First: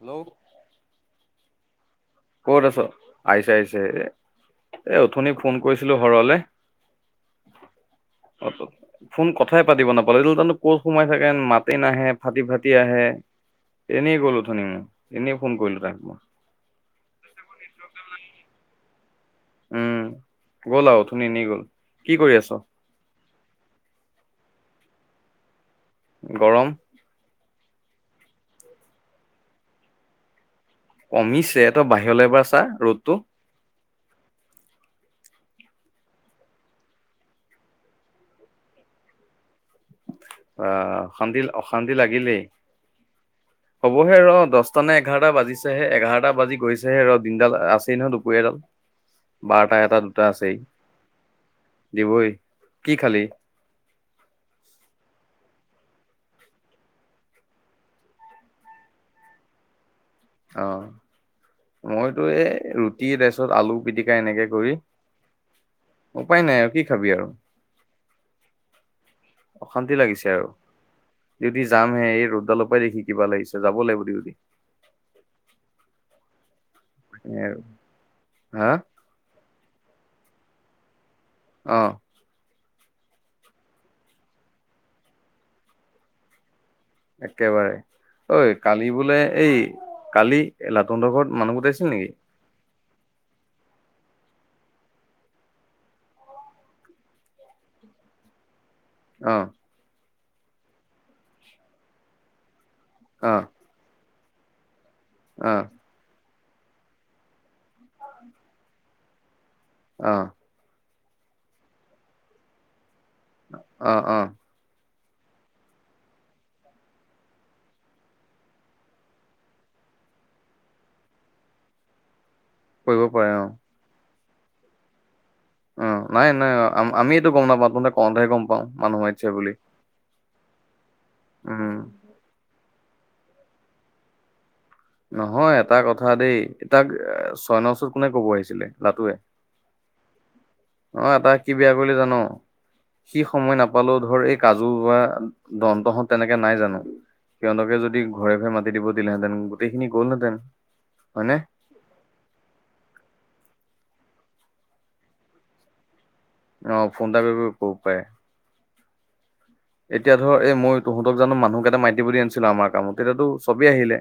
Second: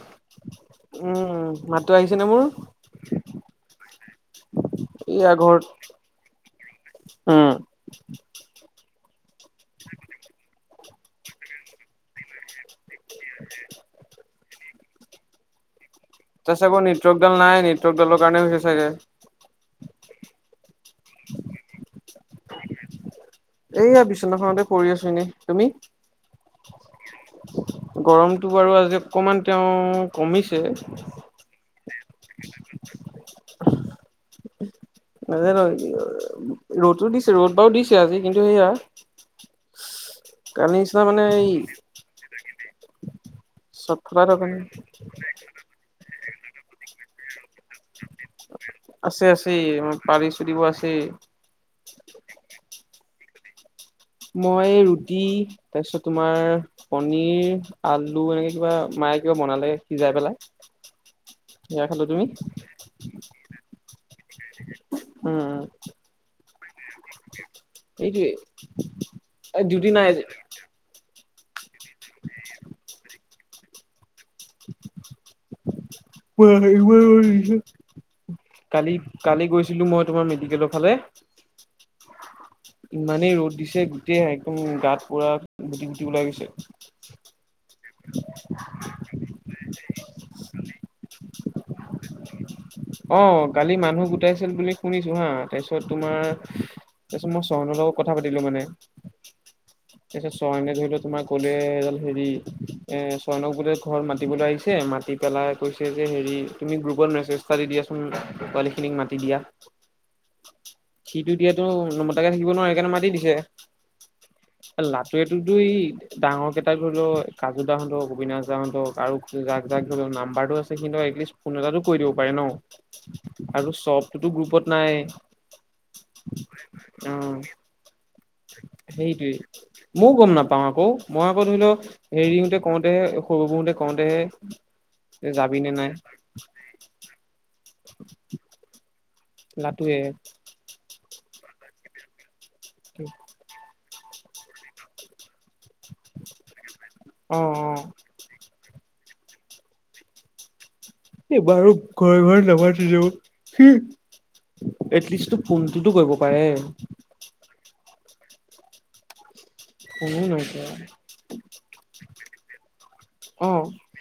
Hello উম মাতটো আহিছে নে মোৰ? ক'ত আছ আহিছে আহিছে এ এ এইয়া উথুনি ফোন কৰিছিলো হৰলে অহ ফোন কথাই পাতিব নাপালো এইটো জানো ক'ত সোমাই থাকে মাতে নাহে ফাটি ফাটি আহে এনেই গ'লো উথনি মই এনেই ফোন কৰিলো তাক তাৰ চাগৈ নেটৱক দাল নাই, নেটৱক দালৰ কাৰণে হৈছে চাগে। উম গ'ল আও, ওথুনি এনেই গ'ল। কি কৰি আছ? এইয়া বিশ্বনাখনতে কৰি আছো এনেই। তুমি? গৰম গৰমতটো বাৰু আজি অকমান তেওঁ কমিছে। কমিছে তই বাহিৰলে এবাৰ চা ৰ'দতটো। [unintelligible] নাজানো ৰ'তো দিছ ৰ'দ বাও দিছে আজি কিন্তু সেয়া কালি আহ নিচিনা মানে শান্তি এই অশান্তি লাগিলেই চট হ'বহে ফটা ৰ থকা নাই। দহটা নে এঘাৰটা বাজিছেহে এঘাৰটা বাজি গৈছেহে ৰ দিনডাল আছেই নহয় দুপৰীয়াডাল আছে আছেই বাৰটা এটা দুটা পাৰি আছেই। দিব দিবই কি খালি? মই ৰুটি তাৰপিছত তোমাৰ পনিৰ আলু এনেকে কিবা ম ম কিবা বনালে সিজাই পেলাই। অ সেয়া খালো, মইতো তুমি? এই ৰুটি তাপিচত আলু পিটিকা এনেকে কৰি উম, উপায় নাই আৰু কি খাবি আৰু এইটোৱে এই ডিউটি অশান্তি নাই আজি। লাগিছে আৰু যদি যাম হে এই ৰ'দডালৰ পৰাই দেখি কিবা লাগিছে যাব লাগিব দিউটি। [unintelligible] সেয়াই আৰু [unintelligible] হা কালি কালি গৈছিলো মই তোমাৰ মেডিকেলৰ ফালে অঁ। ইমানেই ৰ'দ দিছে গোটেইে একদম গাত পোৰা গুটি গুটি ওলাই গৈছে। একেবাৰে। ঐ কালি বোলে এই কালি লাটুনড ঘৰত মানুহ গোটাইছিল নেকি? অ গালি মানুহ গোটাইছিল বুলি শুনিছো হা তাৰপিছত তোমাৰ মই চয়নৰ লগত কথা পাতিলো মানে। অ তাৰপিছত চয়নে ধৰি লও তোমাৰ কলে এ হেৰি এ অ চয়নক বোট ঘৰত মাতিবলৈ আহিছে মা মাতি অ পেলাই কৈছে যে হেৰি তুমি গ্ৰুপত মেছেজ এটা দি দিয়াচোন পোৱালীখিনিক মাতি দিয়া। আহ। সিটো দিয়াতো নমতাকে থাকিব নোৱাৰে সেইকাৰণে মাতি দি আহ আহ। ত এইটোতই ডাঙৰ কেইটাক ধৰি লও কাজু দাহঁতক অবিনা দাহঁতক আৰু জাক জাক ধৰি লও। নাম্বাৰটো আছে কিন্তু এটলিষ্ট ফোন এটাটো কৰি দিব পাৰে ন। কৰিব পাৰে অ। তো গ্ৰুপত নাই। উ নাই নাই অ আমি এইটো গম নাপাওঁ আপ সেইটোৱে মই গম নাপ পাওঁ আকৌ মই আকৌ ধৰি উম লও হেৰিওঁতে কওঁতেহে সৰুবোৰতে কওঁতেহে এ নহয় যাবি নে এটা নাই কথা দেই এ তাক ছয়নৰ ওচৰত কোনে কব আহিছিলে লাটুৱে? লাটুৱে। অ এটা কি বিয়া কৰিলে জান সি সময় নাপালেও ধৰ এই কাজু বা দন্তহঁত তেনেকে নাই জানো অ অ সিহতকে যদি ঘৰে ঘৰে মাতি দিব দিলেহেঁতেন গোটেইখিনি গ'ল হেঁতেন। এইবাৰু ঘৰে ঘৰে নমাটিলেও সি এটলিষ্ট টো ফুনটোতো গ অ ফোন এটা কৰি ক'ব পায়। এতিয়া ফোনো ধৰ এই নাইকিয়া মই তহঁতক জানো মানুহক এটা মতি বুলি আনিছিলো আমাৰ কামত। তেতিয়াতো অ চবেই আহিলে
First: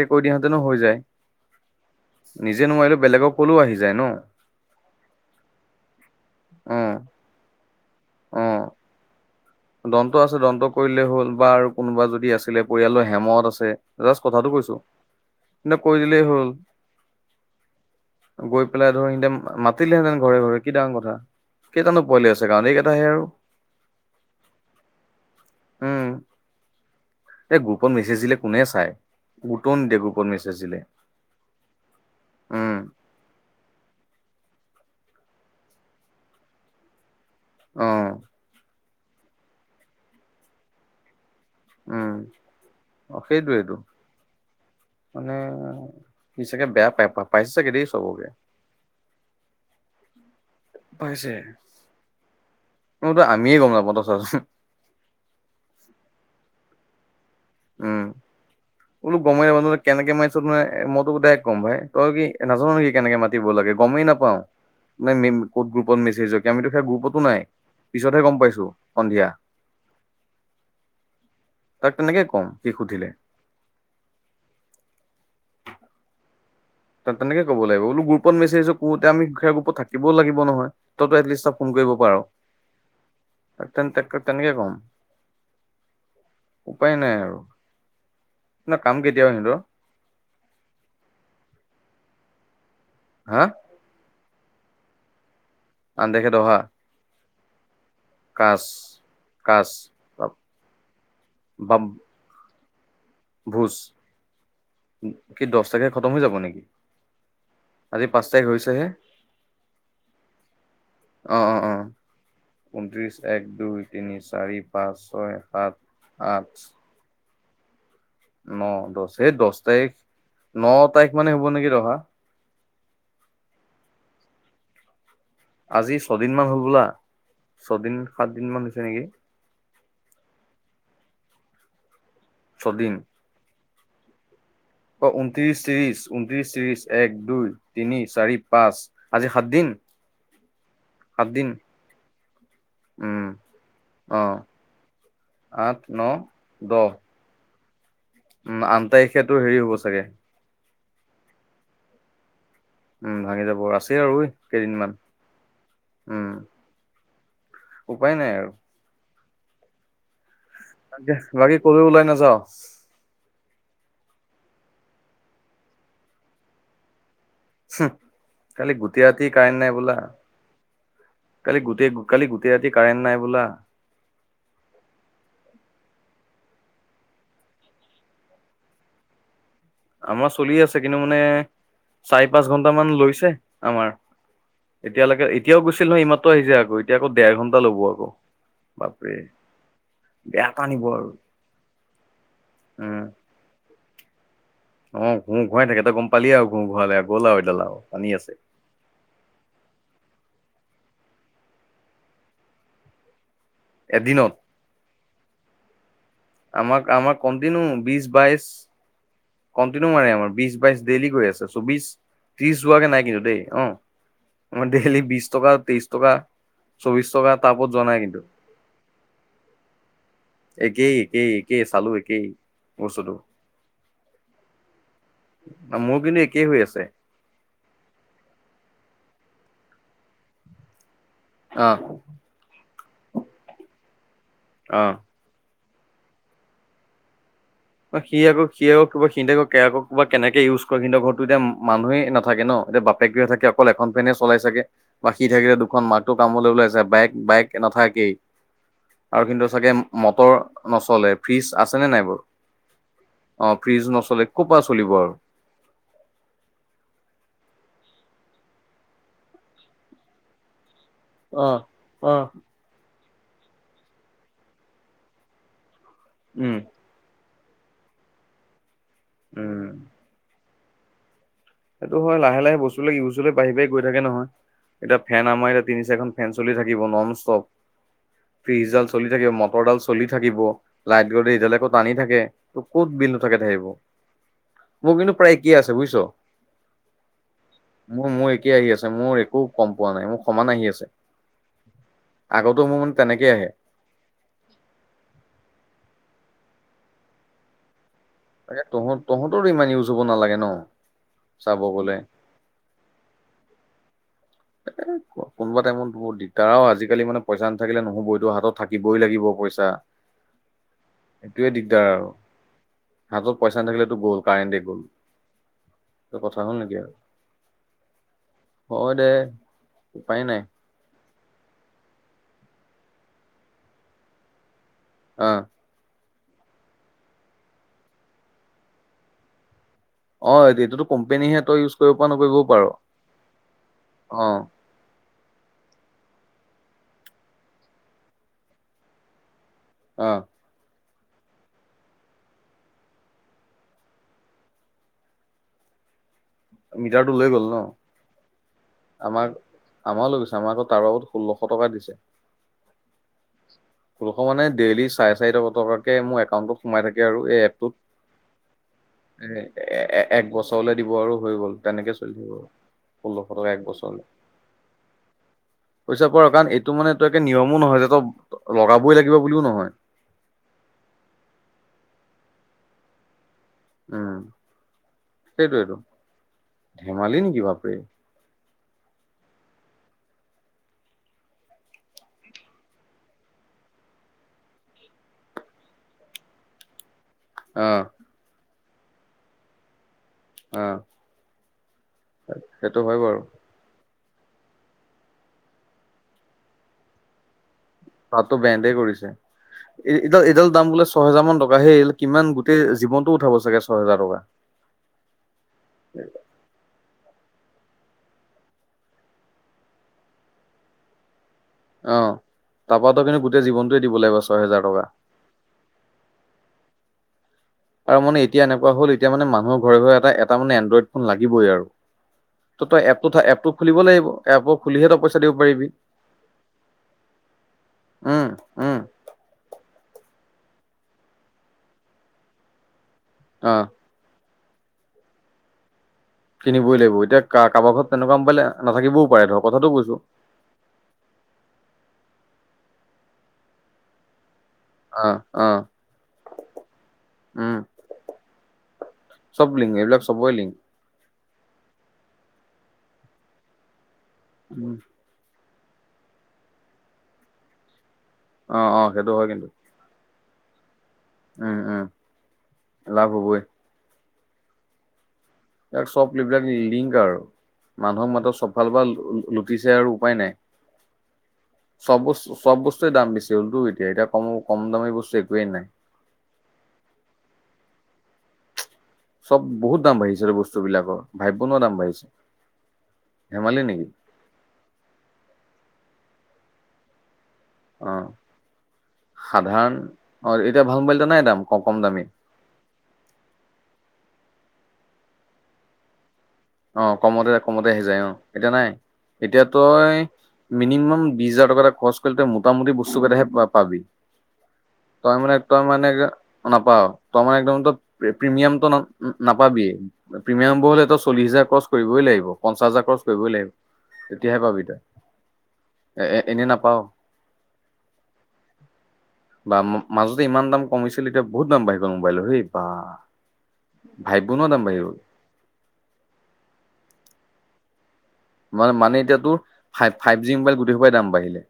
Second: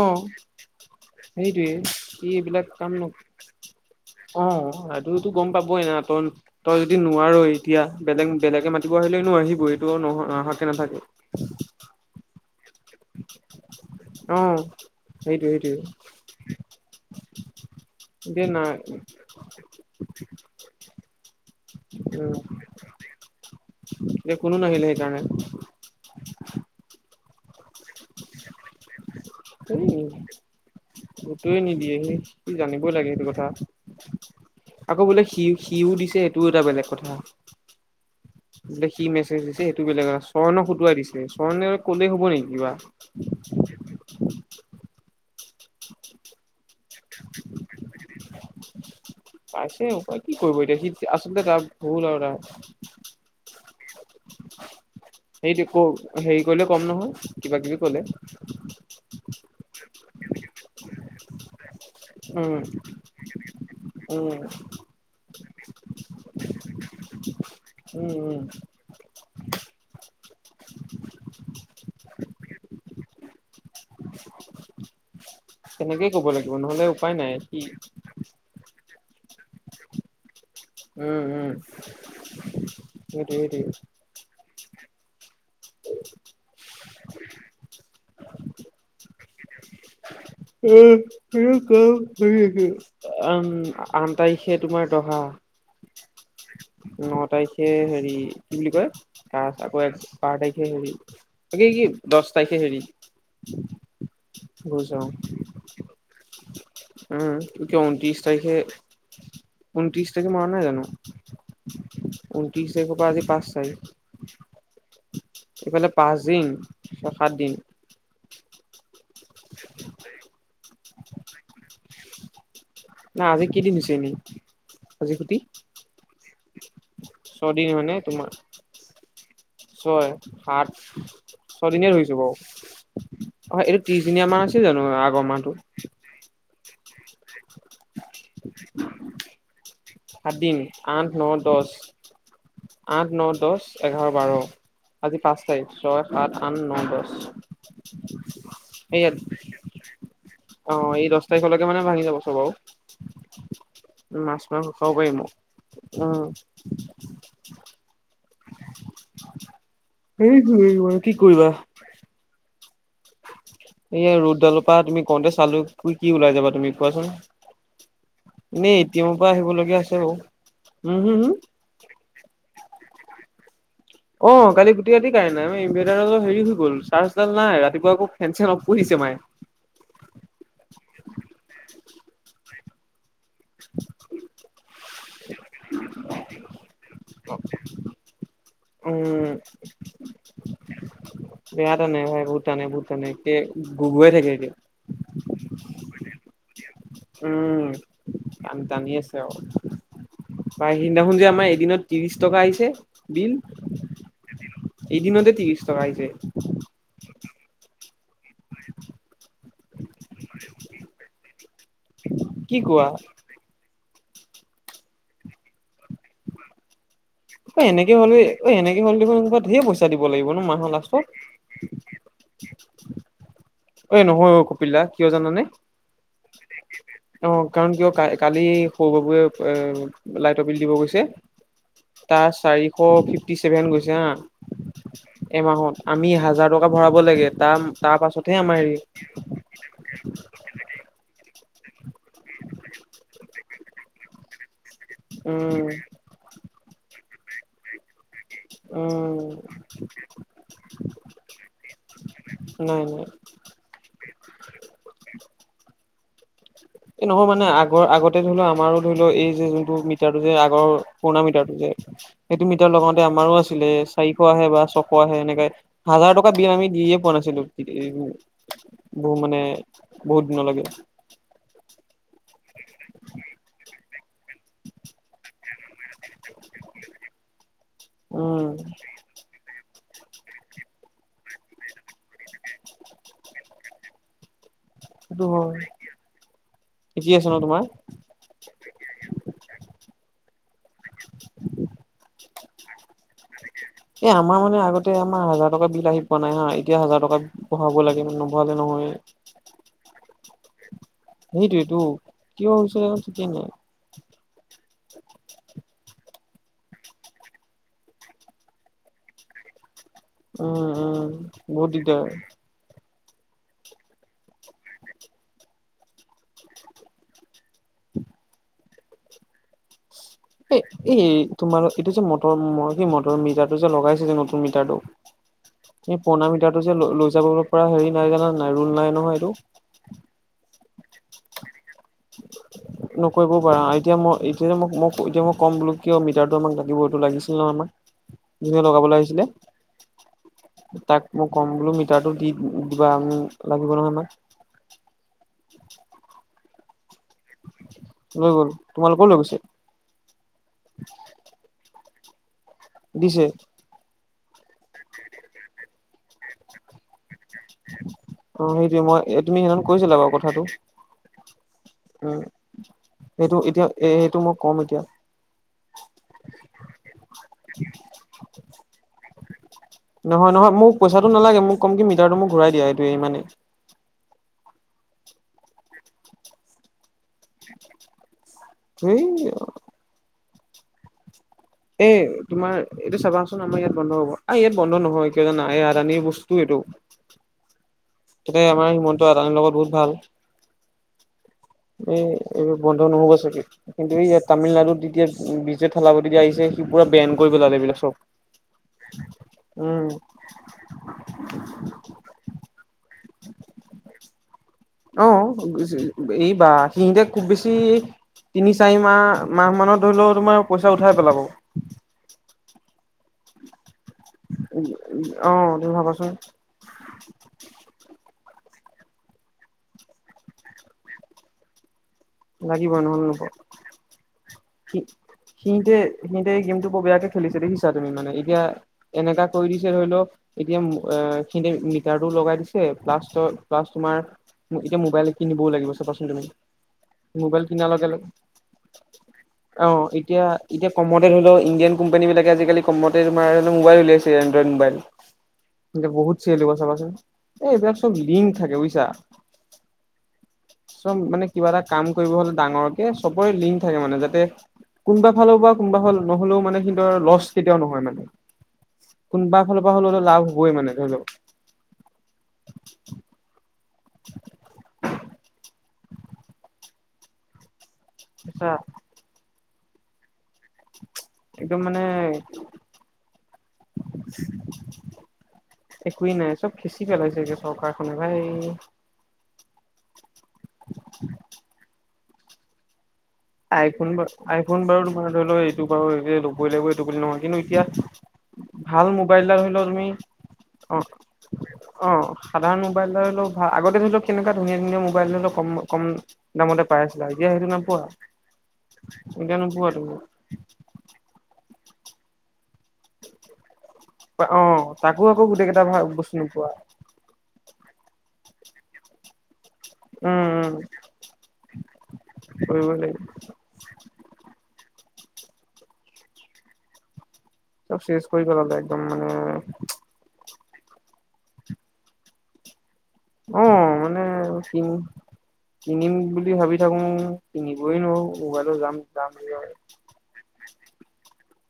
অ কৈ দিয়াহেঁতেনো হৈ যায়। সেইটোৱে সি এইবিলাক নিজে কাম নোৱাৰিলে ন বেলেগক কলেও আহি যায় ন অ লাটুতো এই গম পাবই না তই অ তই যদি নোৱাৰই। এতিয়া বেলেগ অ বেলেগে মাতিব আহিলেনো আহিব। এইটো দন্ত নহ আছে অহাকে দন্ত নাথাকে কৰিলে হ'ল বা আৰু কোনোবা যদি আছিলে পৰিয়ালৰ হেমহত আছে। জাষ্ট অ কথাটো কৈছো সেইটোৱে সেইটোৱে হেতক কৈ দিলেই হ'ল। এতিয়া গৈ নাই পেলাই ধৰ সিহতে মাতিলেহেঁতেন ঘৰে ঘৰে কি ডাঙৰ কথা। কেইটানো পোৱালি উম আছে কাৰণ এইকেইটা সে আৰু এতিয়া কোনো নাহিলে উম সেইকাৰণে। এই গ্ৰুপত মেছেজ দিলে কোনে চাই। গুৰুত্বও নিদিয়ে গ্ৰুপত মেছেজ দিলে গুৰুত্বৱে নিদিয়ে সেই কি উম জানিবই লাগে সেইটো কথা। [inaudible] আকৌ বোলে সি সিও দিছে সেইটোও এটা বেলেগ কথা। অ বো কি মেছেজ দিছে সেইটো বেলেগ আৰু সৰ্ণক সুটুৱাই দিছে। অ কলে উম হ'ব নে কিবা। অ সেইটোৱেইটো মানে সি চাগে বেয়া পাই পাইছে চাগে দেই চবকে। পাইছে উপায় কি কৰিব এতিয়া সি পাইছে আচলতে তাৰ ভুল আৰু তাৰ মত আ চ [unintelligible] সেইটো ক হেৰি কৰিলে কম নহয় কিবা কিবি উম কলে। বোলো গমেই নাপালোকেনেকৈ মাৰিছোঁ মইটো ডাইৰেক্ট কম ভাই। তই কি উম নাজানো নেকি কেনেকে মাতিব লাগে গমেই নাপাও উম মানে। ক'ত গ্ৰুপত মেছেজ আমিতো সেই গ্ৰুপতো নাই উম পিছতহে গম উম পাইছো সন্ধিয়া। তাক তেনেকে কম সি সুধিলে। তেনেকেই কব লাগিব নহলে ত উপায় নাই তেনেকে কব কি লাগিব গ্ৰুপত মেছেজক। আমি দুখীয়া গ্ৰুপত থাকিবও লাগিব নহয় উম উম। তইটোএতলিষ্ট ফোন কৰিব পাৰ। সেইটোৱে ত তেন তক তেনেকে কম। উপায় নাই আৰু তাৰ কাম কেতিয়াও সিহতৰ। উ কি কি কি হা উম। তাৰিখে তোমাৰ দহা। আ [unintelligible] দহা পাইছে হেৰি কি কাচ বুলি কয় তাৰ কাচ আকৌ এক বাৰ তাৰিখে হেৰি কি বা কি দহ তাৰিখে হেৰি। ভোজ ভোজ অন কি দহ উম তাৰিখে খতম হৈ যাব কি নেকি কি ঊনত্ৰিশ আজি পাঁচ তাৰিখে। তাৰিখ হৈছেহে ঊনত্ৰিশ তাৰিখে মৰা নহয় জানো। অ অ অ ঊনত্ৰিছ তাৰিখৰ ঊনত্ৰিশ পৰা এক আজি দুই তিনি পাঁচ চাৰি পাঁচ তাৰিখ। ছয় সাত ইফালে পাঁচদিন, আঠ ছয়- সাত দিন। ন -দহ সেই দহ তাৰিখ, ন তাৰিখ মানে হ'ব নেকি দহা। নাই আজি কেইদিন হৈছে এনেই আজি সুটি? আজি ছদিন মান হল বলা ছয়দিন তোমাৰ সাত দিন মান হৈছে নেকি। ছয় সাত ছয়দিনীয়া ধৰিছো বাৰু অ এইটো ত্ৰিশ দিনীয়া মাহ বা ঊনত্ৰিশ তিশ ঊনত্ৰিশ ত্ৰিছ এক দুই তিনি চাৰি পাঁচ আজি সাতদিন। সাত দিন আঠ ন দহ আঠ ন উম দহ এঘাৰ অ বাৰ আজি পাঁচ আঠ তাৰিখ ন ছয় সাত আঠ ন দহ। উম আন এইয়াত তাৰিখেতো হেৰি হ'ব চাগে। অ এই দহ তাৰিখলৈকে মানে ভাঙি যাব চব আও উম ভাঙি যাব। আছেই আৰু মাছ মাস কেইদিনমান খাব পাৰিম উম। উপায় নাই আৰু এই কি কৰিবা। বাকী কলৈ ওলাই নাযাও এয়া ৰুদডালৰ পৰা তুমি কওঁতে চালো কি ওলাই যাবা তুমি কোৱাচোন। এনেই কালি এ টি গোটেই এমৰ ৰাতি‌‌ পৰা কাইন নাই আহিবলগীয়া বোলা আছে বাৰু উম হম হম কালি গোটেই কালি গোটেই ৰাতি কাৰেণ্ট নাই বোলা অ কালি গুটেই ৰাতি‌ কাইন নাই হেৰি হৈ গ'ল চাৰ্জডাল নাই ৰাতিপুৱা আকৌ ফেন চেন অফ কৰিছে মানে আমাৰ চলি আছে কিন্তু মানে চাৰি পাঁচ ঘন্টা মান লৈছে আমাৰ এতিয়ালৈকে এতিয়াও গৈছিল নহয় এইমাত্ৰ [unintelligible] [inaudible] এতিয়া আকৌ দেৰ ঘণ্টা লব আকৌ বাপেৰে, উম বেয়াটানিব আৰু বেয়া টানে ভাই বহুত উম টানে একে গৈয়ে থাকে এতিয়া অ ঘোৰাই থাকেত গম পালি আৰু ঘোঁ ঘূৰালে আৰু গ'ল আৰু এইডাল উম, আৰু টানি আছে টান টানি আছে আৰু পাই সেইদিনাখনযে আমাৰ এদিনত ত্ৰিশ টকা আহিছে বিল। এদিনত এদিনতে ত্ৰিশ টকা আহিছে। আমাক- আমাক কণ্টিনিউ বিশ বাইশ কন্টিনউ মাৰে আমাৰ বিশ -বাইশ ডেইলি গৈ আছে চৌবিশ। ত্ৰিশ কি কোৱা? যোৱাকে নাই কিন্তু দেই, অ আমাৰ ডেইলি বিশ টকা, তেইশ টকা। চৌবিশ টকা তাৰ অ ওপৰত যোৱা এনেকে নাই কিন্তু হ'লে দেখোনা ঢেৰ পইচা দিব লাগিব ন মাহৰ সেই লাষ্টত। একেই চালো একেই বস্তুতো এ নহয় অ কপিলদা কিয় জানানে? মোৰ কিন্তু একেই হৈ আছে অ কাৰণ কিয় কালি সৰু বাবুএ লাইটৰ বিল দিব গৈছে অ তাৰ চাৰিশ ফিফটি ছেভেন গৈছে হা অ এমাহত আমি হাজাৰ টকা ভৰাব লাগে। তাৰ তাৰ সি পাছতহে আকৌ আমাৰ হেৰি। কিবা সিতে আকৌ কিবা কেনেকে ইউজ কৰেহি সিহঁতৰ ঘৰতো এতিয়া মানুহে নাথাকে ন এতিয়া বাপেকক থাকে অকল এখন ফেনে চলাই চাগে, বা সি থাকিলে উম। দুখন, মাকটো কামলৈ ওলাই যায়। বাইক বায়েকে নাথাকেই। আৰু উম কিন্তু চাগে মটৰ নচলে, ফ্ৰিজ আছে নে নাই বাৰু? নাই নাই অ ফ্ৰিজ নচলে কৰপৰা চলিব আৰু এই নহয় মানে আগৰ, আগতে ধৰি লও আমাৰো ধৰি লও এই যে যোনটো মিটাৰটো যে আগৰ পুৰণা মিটাৰটো আহ যে, আহ সেইটো মিটাৰ লগাওঁতে আমাৰো আছিলে চাৰিশ আহে বা ছশ আহে এনেকে হাজাৰ টকা বিল উম আমি দিয়ে পোৱা নাছিলো বহু মানে উম বহুত দিনলৈকে। সেইটো হয় লাহে লাহে বস্তু বিলাক ইউজ হলে বাঢ়ি বাঢ়ি গৈ থাকে নহয়, এতিয়া ফেন আমাৰ ইয়াত তিনি-চাৰিখন ফেন চলি থাকিব নন ষ্টপ উম ফিজডাল্ট চলি থাকে ম তৰডাল চলি থাকিব, লাইট গলে এইডালে আক টানি থাকে। ত ক'ত বিল নুথাকে থাকিব। মোৰ কিন্তু সেইটো প্ৰায় একেই হয় আছে বুইছ। [unintelligible] আছে ন তোমাৰ মু মোৰ একেই আহি আছে মোৰ একো কম পোৱা নাই মোৰ সমান আহি আছে। আগতো মোৰ তেনেকে আহে এ আমাৰ মানে আগতে আমাৰ হাজাৰ টকা বিল আহিব পোৱা নাই হা এতিয়া হাজাৰ টকাত পঢ়াব লাগে মানে নবঢ়ালে তাকে নহয় তহঁতৰো ইমান ইউজ হ'ব নালাগে ন। চাব সেইটোৱে টো, গ'লে কিয় হৈছিল ঠিকেই নাই। এ কোনোবা টাইমত বৰ দিগদাৰ অ আজিকালি মানে পইচা নাথাকিলে নহব এইটো হাতত থাকিবই লাগিব পইচা। উম-উম এইটোৱে বহুত আৰু দিগদাৰ। হাতত পইচা নাথাকিলেটো গ'ল কাৰেণ্টে গ'ল এই কথা হ'ল নেকি আৰু। অ দে। উপায় নাই এ এ তোমাৰ এইটো যে মটৰ কি মটৰ মিটাৰটো যে লগাইছে যে নতুন মিটাৰটো আহ পুৰণা মিটাৰটো যে লৈ যাব পৰা হেৰি নাই জানাই ৰল নাই নহয় এইটো অ', এইটো‌ টো কম্পেনীহে তই ইউজ', কৰিব পৰা নকৰিবও পাৰ নকৰিবও পাৰোঁ, আ', এতিয়া মই অ এতিয়া মোক- মোক এতিয়া মোক', কম বোলো কিয় মিটাৰটো আমাক লাগিব, এইটো লাগিছিল ন আমাক যোনে লগাবলৈ আহিছিলে', আহ', তাক মই ক'ম বোলো মিটাৰটো দি দিবা লাগিব নহয় আমাক', মিটাৰটো লৈ গ'ল ন? লৈ গ'ল তোমালোকৰও লৈ আমাক, গৈছে আমাৰো লৈ গৈছে, আমাৰ আকৌ তাৰ বাবত ষোল্লশ টকা দিছে। দিছে? ষোল্লশ মানে ডেইলি চাৰে চাৰিশ টকাকে মোৰ একাউণ্টত সোমাই থাকে আৰু এই এপটোত'। অ সেইটোৱে মই তুমি এ', সেইদিনা - কৈছিলা এ', বাৰু এক কথাটো বছৰলে দিব আৰু হৈ গ'ল, তেনেকে চলি উম থাকিব আৰু' ষোল্লশ সেইটো টকা এক এতিয়া এ বছৰলে। এইটো মই কম এতিয়া'। পইচা পোৱাৰ কাৰণ এইটো মানে তই একে নিয়মো নহয় যে, তই লগাবই লাগিব বুলিও নহয়'। নহয়, নহয়, মোক পইচাটো নালাগে মোক কম কি মিটাৰটো মোক ঘূৰাই দিয়া এইটো ইমানেই। উম', সেইটোই টো ধেমালি নেকি বাপৰে'। সেই আ। এ', তোমাৰ এইটো চাবাচোন আমাৰ ইয়াত বন্ধ হব, আহ ইয়াত বন্ধ নহয় কিয় জানা এই আদানী বস্তু এটো', [unintelligible] অ', আমাৰ হিমন্ত আদানীৰ লগত বহুত ভাল', আহ'। এই এইবোৰ বন্ধ নহ'ব চাগে? কিন্তু ইয়াত তামিলনাডুত যেতিয়া বিজয় থালাপতি যে আহিছে সি পূৰা বেন কৰিব পেলালে এইবিলাক চব', তাতটো ব্ৰেণ্ডে কৰিছে, উম। এই এইডাল এইডাল দাম বোলে ছয় হেজাৰ মান টকাহে কিমান গোটেই', জীৱনটো উঠাব চাগে ছয় হেজাৰ টকা'। অ', এই বা সিংটেক কবি', [unintelligible] বেছি, তিনি চাৰি মাহ মাহ মানত ধৰি ল, তোমাৰ পইচা উঠাই পেলাব। অ', তাৰপৰাটো কিন্তু গোটেই জীৱন', উ', - উ', আহ তুমি ভাবাচোন', আৰু মানে এতিয়া এনেকুৱা হ'ল এতিয়া মানে মানুহৰ ঘৰে ঘৰে এটা এটা মানে এণ্ড্ৰইড ফোন লাগিবই আৰু। ত', লাগিবই তই নহ'লে এপটো নব থয় এপটোত খুলিব লাগিব এপ', সি যে সিহঁতে এই গেমটো বৰ বেয়াকে খেলিছে দেখিছা তুমি মানে, উম এতিয়া উম এনেকা কৰি দিছে ধৰি লওক', এতিয়া অ', এইখিনিতে মিটাৰটো লগাই দিছে প্লাছ তই অ প্লাছ তোমাৰ', এতিয়া মোবাইল কিনিবও লাগিব চাবাচোন', তুমি কিনিবই লাগিব এতিয়া ক মোবাইল কিনাৰ কাৰোবাৰ লগে ঘৰত লগে তেনেকুৱা মোবাইল নাথাকিবও পাৰে ধৰক', অ', এতিয়া, এতিয়া কমতে ধৰি লও ইণ্ডিয়ান কোম্পানী বিলাকে আজিকালি কমতে তোমাৰ মোবাইল উলিয়াইছে', মোবাইল ', অ অ এইবিলাক বহুত চেল দিব চাবাচোন এই উম এইবিলাক চব লিংক থাকে বুজিছা', সবৰে লিংক', চব মানে কিবা এটা কাম কৰিব হ'লে ডাঙৰকে সবৰে লিংক থাকে মানে যাতে উম কোনোবা ফালৰ পৰা', কোনোবা ফালে হ'লে নহ'লেও মানে কিন্তু আৰু লছ কেতিয়াও নহয় মানে। অ অ সেইটো হয় কোনোবা কিন্তু ফালৰ পৰা হ'লোওটো লাভ [unintelligible] মানে ধৰি লও', উম', - উম', লাভ হ'বই'। [unintelligible] ইয়াক চব এইবিলাক লিংক আৰু, মানুহক মাত্ৰ চা চবফালৰপৰা ল', দিছে আৰু উপায় নাই'। একদম মানে চব বস্তু চব বস্তুৱয়ে দাম বেছি হ'লতো এতিয়া, এতিয়া কম, কম দামী বস্তু একোৱেই নাই। একোৱেই নাই চব খিচিৰি কৰি পেলাইছে একে চৰকাৰখনে ভাই'। চব বহুত দাম বাঢ়িছে ৰে বস্তু বিলাকৰ ভাবিবনোৱাৰা দাম বাঢ়িছে। ধেমালি নেকি আইফোন বাৰু আইফোন বাৰু তোমাৰ ধৰি লও এইটো বাৰু ল'বই লাগিব এইটো বুলি নহয়। কিন্তু', অ এতিয়া ভাল মোবাইল এটা ধৰি ল সাধাৰণ তুমি', অ এতিয়া ভাল অ', মোবাইল এটা নাই দাম কম কম - অ', দামী সাধাৰণ মোবাইল ধৰি লওক ভাল আগতে ধৰিলক কেনেকুৱা ধুনীয়া ধুনীয়া মোবাইল কম কম দামতে পাই অ আছিলা কমতে এতিয়া সেইটো কমতে নোপোৱা আহি যায় অ। এতিয়া নাই এতিয়া নোপোৱা তুমি তই মিনিমাম বিশ হাজাৰ টকা এটা খৰচ কৰিলে তই মোটামুটি বস্তু কেইটাহে পা পাবি। অ তাকো তই আকৌ মানে গোটেই তই কেইটা ভাল মানে বস্তু নোপোৱা নাপাওঁ, তই মানে একদম প্ৰিমিয়ামটো ন নাপাবিয়ে, উম উম প্ৰিমিয়াম বোৰ হলে [unintelligible] চল্লিশ হাজাৰ ক্ৰছ কৰিবই লাগিব, পঞ্চাচ কৰিবই হাজাৰ লাগিব ক্ৰছ কৰিবই লাগিব তেতিয়াহে পাবি তই। এনে নাপাওঁ চব চেচ কৰি পেলাব একদম মানে। বা মাজতে ইমান দাম কমিছিল এতিয়া বহুত দাম বাঢ়িল মোবাইলৰ হেই বা অ মানে ভাই বোনৰ দাম চিনি বাঢ়ি গ'ল কিনিম বুলি বুলি ভাবি থাকো কিনিবই নোৱাৰোঁ। ম মানে এতিয়া তোৰ ফাইভ জি মোবাইল গোটেই খোপাই দাম বাঢ়িলে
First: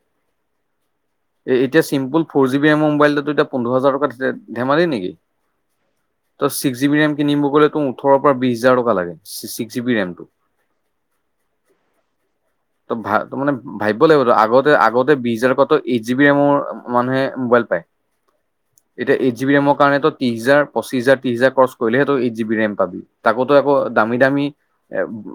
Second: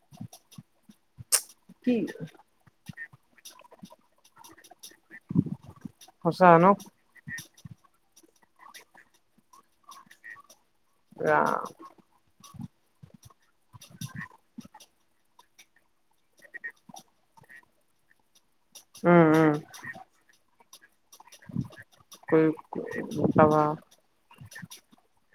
এ এতিয়া কি চিম্পুল ফৰ জিবি ৰেমৰ মোবাইলটো এতিয়া। পোন্ধৰ হাজাৰ টকা ধেমালি নেকি সঁচা তই ন ছিক্স জীবি ৰেম কিনিব গলে তোৰ উঠৰ- পা বিছ হাজাৰ লাগে ছিক্স জিবী ৰেম। ত ভা মানে ভাবিব লাগিব তো আগতে আগতে- বি হাজাৰ টকা এইট জি বি ৰেমৰ মানুহে মোবাইল পায় এতিয়া উম এইট জিব বি উম ৰেমৰ কাৰণেত ত্ৰিশ হাজাৰ পচিছ হাজাৰ ত্ৰিছ হেজাৰ ক্ৰছ কৰিলে সেইটো এইট কৈ জিবি ৰেম পাবি তাকতো চাবা আকৌ দামী দামী এ-